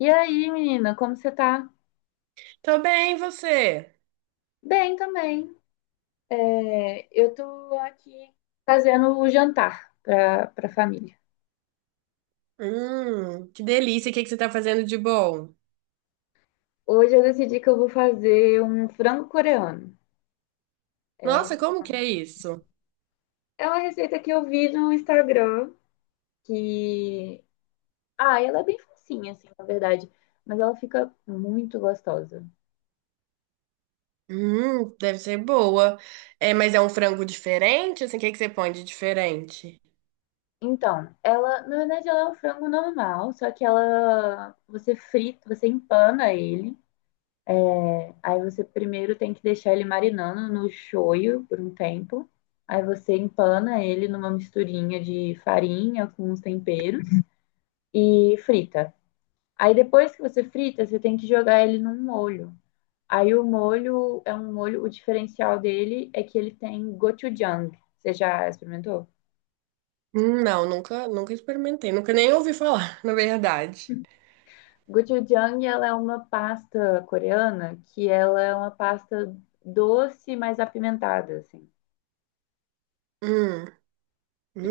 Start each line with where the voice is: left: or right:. left: E aí, menina, como você tá?
right: Tô bem, e você?
left: Bem também. Eu tô aqui fazendo o jantar pra família.
right: Que delícia. O que que você tá fazendo de bom?
left: Hoje eu decidi que eu vou fazer um frango coreano. É,
right: Nossa,
left: um-
right: como que é isso?
left: é uma receita que eu vi no Instagram que... Ah, ela é bem facinha, assim, na verdade. Mas ela fica muito gostosa.
right: Deve ser boa. É, mas é um frango diferente? Assim, o que que você põe de diferente?
left: Então, ela, na verdade, ela é um frango normal, só que ela, você frita, você empana ele. Aí você primeiro tem que deixar ele marinando no shoyu por um tempo. Aí você empana ele numa misturinha de farinha com uns temperos e frita. Aí depois que você frita, você tem que jogar ele num molho. Aí o molho é um molho, o diferencial dele é que ele tem gochujang. Você já experimentou?
right: Não, nunca experimentei. Nunca nem ouvi falar, na verdade.
left: Gochujang, ela é uma pasta coreana que ela é uma pasta doce, mas apimentada, assim.
right: Hum,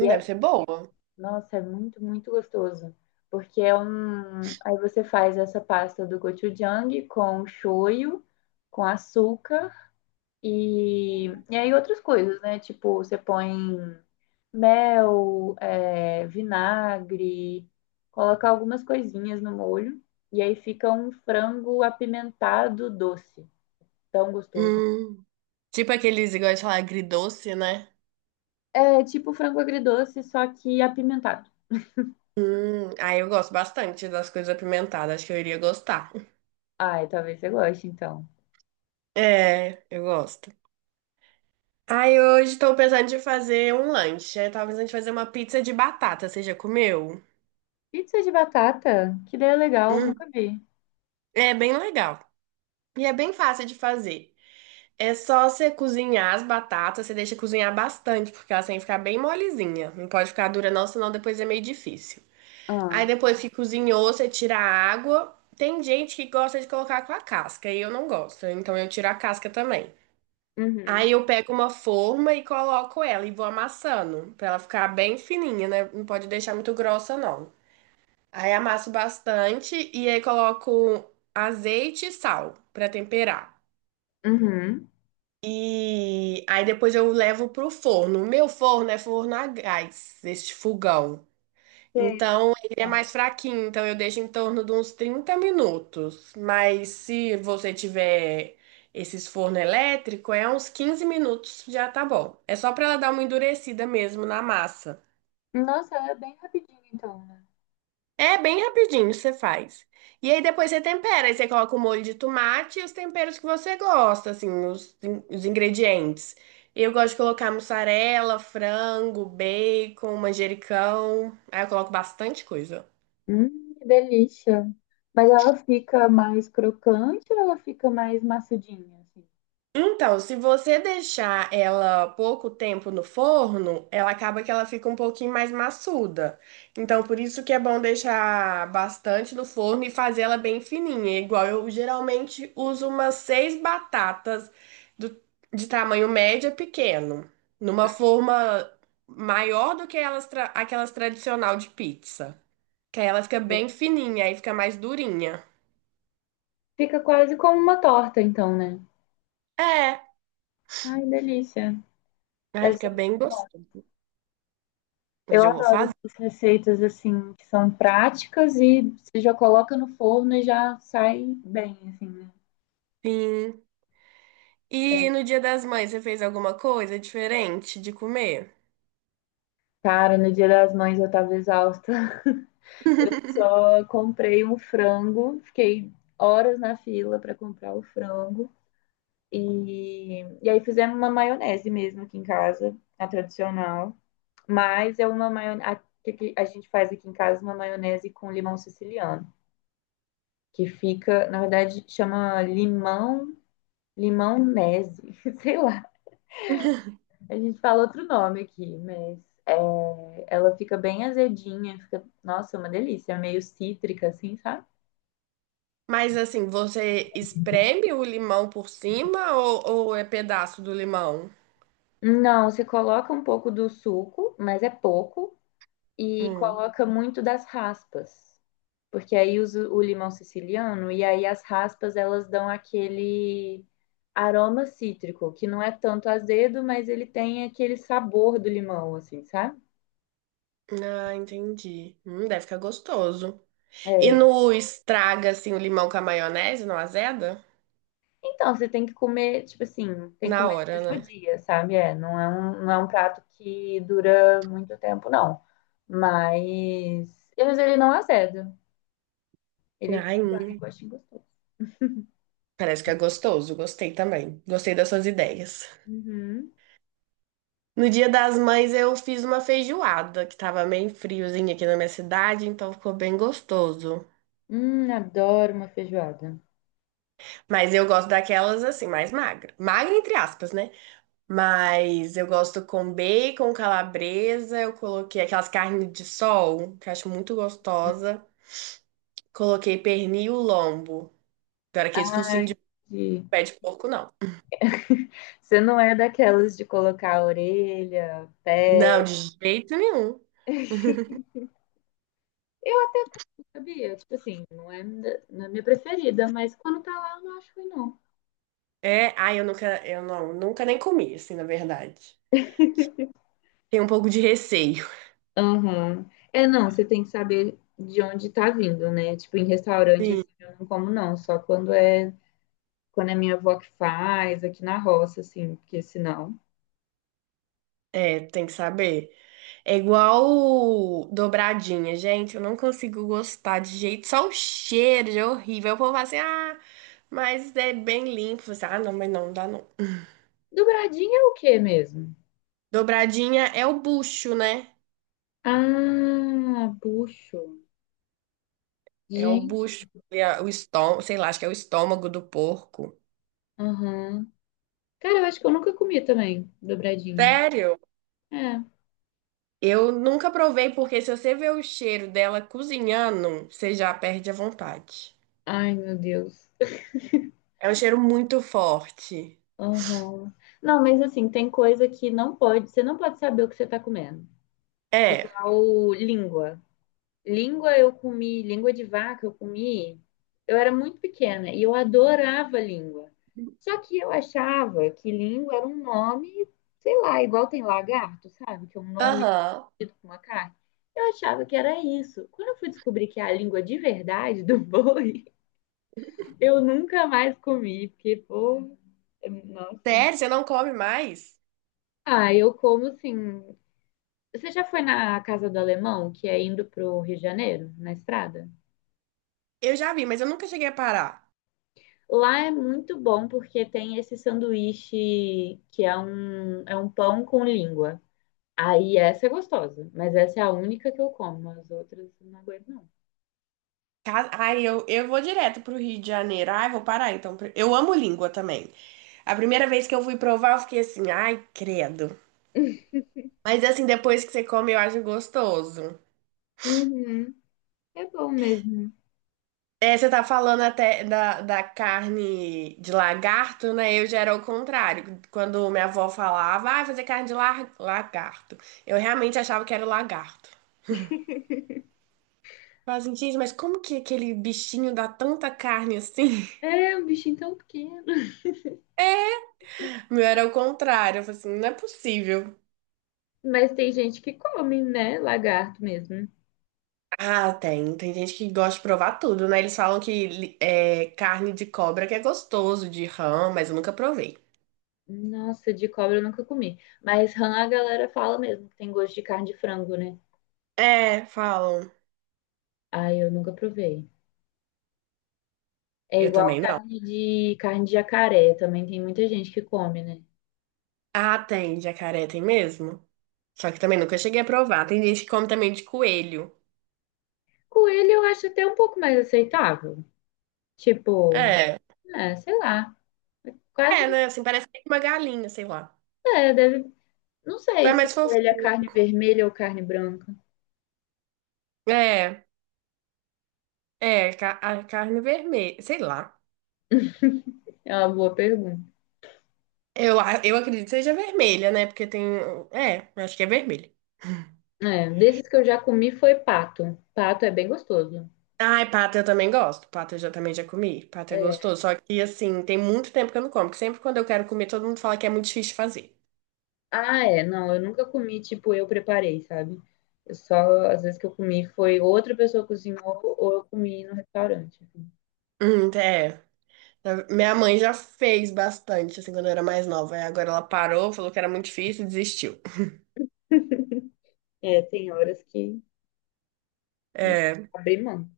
left: E é.
right: deve ser boa.
left: Nossa, é muito, muito gostoso. Porque é um. Aí você faz essa pasta do gochujang com shoyu, com açúcar e aí outras coisas, né? Tipo, você põe mel, vinagre, coloca algumas coisinhas no molho. E aí fica um frango apimentado doce. Tão gostoso.
right: Hum, tipo aqueles, igual de falar, agridoce, né?
left: É tipo frango agridoce, só que apimentado.
right: Aí eu gosto bastante das coisas apimentadas. Acho que eu iria gostar.
left: Ai, talvez você goste, então.
right: É, eu gosto. Ai, hoje estou pensando de fazer um lanche. Eu tava pensando de fazer uma pizza de batata. Você já comeu?
left: Pizza de batata? Que ideia legal,
right: Hum,
left: nunca vi.
right: é bem legal. E é bem fácil de fazer. É só você cozinhar as batatas, você deixa cozinhar bastante, porque elas têm que ficar bem molezinha. Não pode ficar dura não, senão depois é meio difícil. Aí
left: Ah,
right: depois que cozinhou, você tira a água. Tem gente que gosta de colocar com a casca, e eu não gosto, então eu tiro a casca também.
left: uhum,
right: Aí eu pego uma forma e coloco ela e vou amassando, pra ela ficar bem fininha, né? Não pode deixar muito grossa, não. Aí amasso bastante e aí coloco azeite e sal pra temperar.
left: uhum.
right: E aí depois eu levo pro forno. O meu forno é forno a gás, este fogão.
left: Sei, mas
right: Então, ele é
left: é.
right: mais fraquinho, então eu deixo em torno de uns 30 minutos. Mas se você tiver esses forno elétrico, é uns 15 minutos já tá bom. É só para ela dar uma endurecida mesmo na massa.
left: Nossa, ela é bem rapidinho então, né?
right: É bem rapidinho, você faz. E aí depois você tempera, aí você coloca o molho de tomate e os temperos que você gosta, assim, os, os ingredientes. Eu gosto de colocar mussarela, frango, bacon, manjericão. Aí eu coloco bastante coisa.
left: Que delícia. Mas ela fica mais crocante ou ela fica mais maçudinha, assim?
right: Então, se você deixar ela pouco tempo no forno, ela acaba que ela fica um pouquinho mais maçuda. Então, por isso que é bom deixar bastante no forno e fazer ela bem fininha. É igual eu geralmente uso umas seis batatas do- de tamanho médio a pequeno, numa forma maior do que elas aquelas tradicional de pizza. Que aí ela fica bem fininha, aí fica mais durinha.
left: Fica quase como uma torta, então, né?
right: É,
left: Ai, delícia.
right: aí
left: Deve ser
right: fica bem
left: muito bom.
right: gostoso.
left: Eu
right: Hoje eu vou
left: adoro
right: fazer.
left: essas receitas assim, que são práticas e você já coloca no forno e já sai bem, assim, né?
right: Sim. E no Dia das Mães, você fez alguma coisa diferente de comer?
left: Cara, no Dia das Mães eu tava exausta. Eu só comprei um frango, fiquei horas na fila para comprar o frango. E aí fizemos uma maionese mesmo aqui em casa, a tradicional. Mas é uma maionese. A gente faz aqui em casa uma maionese com limão siciliano. Que fica, na verdade, chama limão-nese, sei lá. A gente fala outro nome aqui, mas é, ela fica bem azedinha, fica, nossa, uma delícia, meio cítrica, assim, sabe?
right: Mas assim, você espreme o limão por cima ou, é pedaço do limão?
left: Não, se coloca um pouco do suco, mas é pouco, e
right: Hum.
left: coloca muito das raspas, porque aí usa o limão siciliano e aí as raspas elas dão aquele aroma cítrico, que não é tanto azedo, mas ele tem aquele sabor do limão, assim, sabe?
right: Ah, entendi. Deve ficar gostoso. E
left: É.
right: no estraga assim o limão com a maionese, não azeda?
left: Então, você tem que comer, tipo assim, tem que
right: Na
left: comer no
right: hora,
left: mesmo
right: né?
left: dia, sabe? É, não é não é um prato que dura muito tempo, não. Mas ele não azeda. Ele
right: Ai,
left: fica com
right: hum.
left: gostinho gostoso.
right: Parece que é gostoso. Gostei também. Gostei das suas ideias.
left: Uhum.
right: No Dia das Mães eu fiz uma feijoada que tava meio friozinho aqui na minha cidade, então ficou bem gostoso.
left: Adoro uma feijoada.
right: Mas eu gosto daquelas assim, mais magra. Magra entre aspas, né? Mas eu gosto com bacon, calabresa, eu coloquei aquelas carnes de sol, que eu acho muito gostosa. Coloquei pernil lombo. Não era aquele focinho de
left: E
right: pé de porco, não.
left: você não é daquelas de colocar a orelha,
right: Não,
left: pé.
right: de jeito nenhum.
left: Sabia? Tipo assim, não é, não é minha preferida, mas quando tá lá, eu não acho ruim, não.
right: É, ai, eu nunca, eu não, nunca nem comi, assim, na verdade. Tenho um pouco de receio.
left: Aham. É, não, você tem que saber de onde tá vindo, né? Tipo, em restaurante,
right: Sim.
left: assim, eu não como, não. Só quando é minha avó que faz, aqui na roça, assim, porque senão.
right: É, tem que saber. É igual dobradinha, gente. Eu não consigo gostar de jeito. Só o cheiro já é horrível. O povo fala assim, ah, mas é bem limpo. Você, ah, não, mas não dá não.
left: Dobradinha é o quê mesmo?
right: Dobradinha é o bucho, né?
left: Ah, puxo.
right: É o
left: Gente,
right: bucho, é o estômago, sei lá, acho que é o estômago do porco.
left: aham. Cara, eu acho que eu nunca comi também, dobradinho.
right: Sério?
left: É.
right: Eu nunca provei, porque se você vê o cheiro dela cozinhando, você já perde a vontade.
left: Ai, meu Deus.
right: É um cheiro muito forte.
left: Aham. Não, mas assim, tem coisa que não pode, você não pode saber o que você tá comendo.
right: É.
left: Igual língua. Língua eu comi, língua de vaca eu comi. Eu era muito pequena e eu adorava língua. Só que eu achava que língua era um nome, sei lá, igual tem lagarto, sabe? Que é um nome
right: Aham.
left: parecido com uma carne. Eu achava que era isso. Quando eu fui descobrir que é a língua de verdade do boi, eu nunca mais comi, porque, nossa.
right: Sério, você não come mais?
left: Ah, eu como assim. Você já foi na Casa do Alemão, que é indo pro Rio de Janeiro, na estrada?
right: Eu já vi, mas eu nunca cheguei a parar.
left: Lá é muito bom porque tem esse sanduíche que é é um pão com língua. Aí essa é gostosa, mas essa é a única que eu como, as outras eu não aguento, não.
right: Ai, eu vou direto pro Rio de Janeiro. Ai, vou parar então. Eu amo língua também. A primeira vez que eu fui provar, eu fiquei assim, ai, credo. Mas assim, depois que você come, eu acho gostoso.
left: Uhum. É bom mesmo.
right: É, você tá falando até da, carne de lagarto, né? Eu já era o contrário. Quando minha avó falava, ah, fazer carne de lagarto. Eu realmente achava que era o lagarto. Falava assim, gente, mas como que aquele bichinho dá tanta carne assim?
left: É um bichinho tão pequeno.
right: O meu era o contrário. Eu falei assim, não é possível.
left: Mas tem gente que come, né? Lagarto mesmo.
right: Ah, tem. Tem gente que gosta de provar tudo, né? Eles falam que é carne de cobra que é gostoso, de rã, mas eu nunca provei.
left: Nossa, de cobra eu nunca comi. Mas rã a galera fala mesmo que tem gosto de carne de frango, né?
right: É, falam.
left: Ai, eu nunca provei. É
right: Eu
left: igual
right: também não.
left: carne de jacaré, também tem muita gente que come, né?
right: Ah, tem. Jacaré tem mesmo. Só que também nunca cheguei a provar. Tem gente que come também de coelho.
left: Coelho eu acho até um pouco mais aceitável. Tipo,
right: É.
left: é, sei lá, quase
right: É, né? Assim, parece que é uma galinha, sei lá.
left: não é, deve, não sei
right: É
left: se
right: mais
left: coelho é
right: fofinho.
left: carne vermelha ou carne branca.
right: É, é, a carne vermelha, sei lá.
left: É uma boa pergunta.
right: Eu acredito que seja vermelha, né? Porque tem. É, eu acho que é vermelha.
left: É, desses que eu já comi foi pato. Pato é bem gostoso.
right: Ai, pata eu também gosto. Pata eu já, também já comi. Pata é
left: É,
right: gostoso. Só que, assim, tem muito tempo que eu não como. Porque sempre quando eu quero comer, todo mundo fala que é muito difícil de fazer.
left: ah, é, não, eu nunca comi, tipo, eu preparei, sabe? Eu só, às vezes que eu comi foi outra pessoa cozinhou ou eu comi no restaurante.
right: É. Minha mãe já fez bastante, assim, quando eu era mais nova. Aí agora ela parou, falou que era muito difícil e desistiu.
left: É, tem horas que a gente
right: É.
left: abre mão.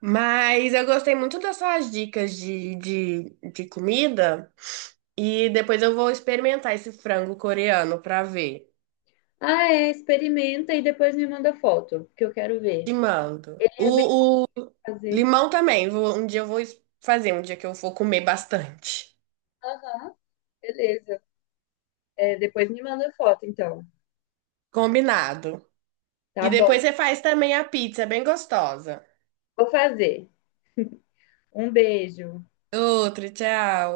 right: Mas eu gostei muito das suas dicas de, comida. E depois eu vou experimentar esse frango coreano pra ver.
left: Ah, é, experimenta e depois me manda foto, que eu quero
right: Te
left: ver.
right: mando.
left: É bem
right: O
left: fazer.
right: limão também. Um dia eu vou fazer, um dia que eu for comer bastante.
left: Aham, beleza. É, depois me manda foto, então.
right: Combinado.
left: Tá
right: E
left: bom,
right: depois você faz também a pizza, é bem gostosa.
left: vou fazer. Um beijo.
right: Outro, tchau.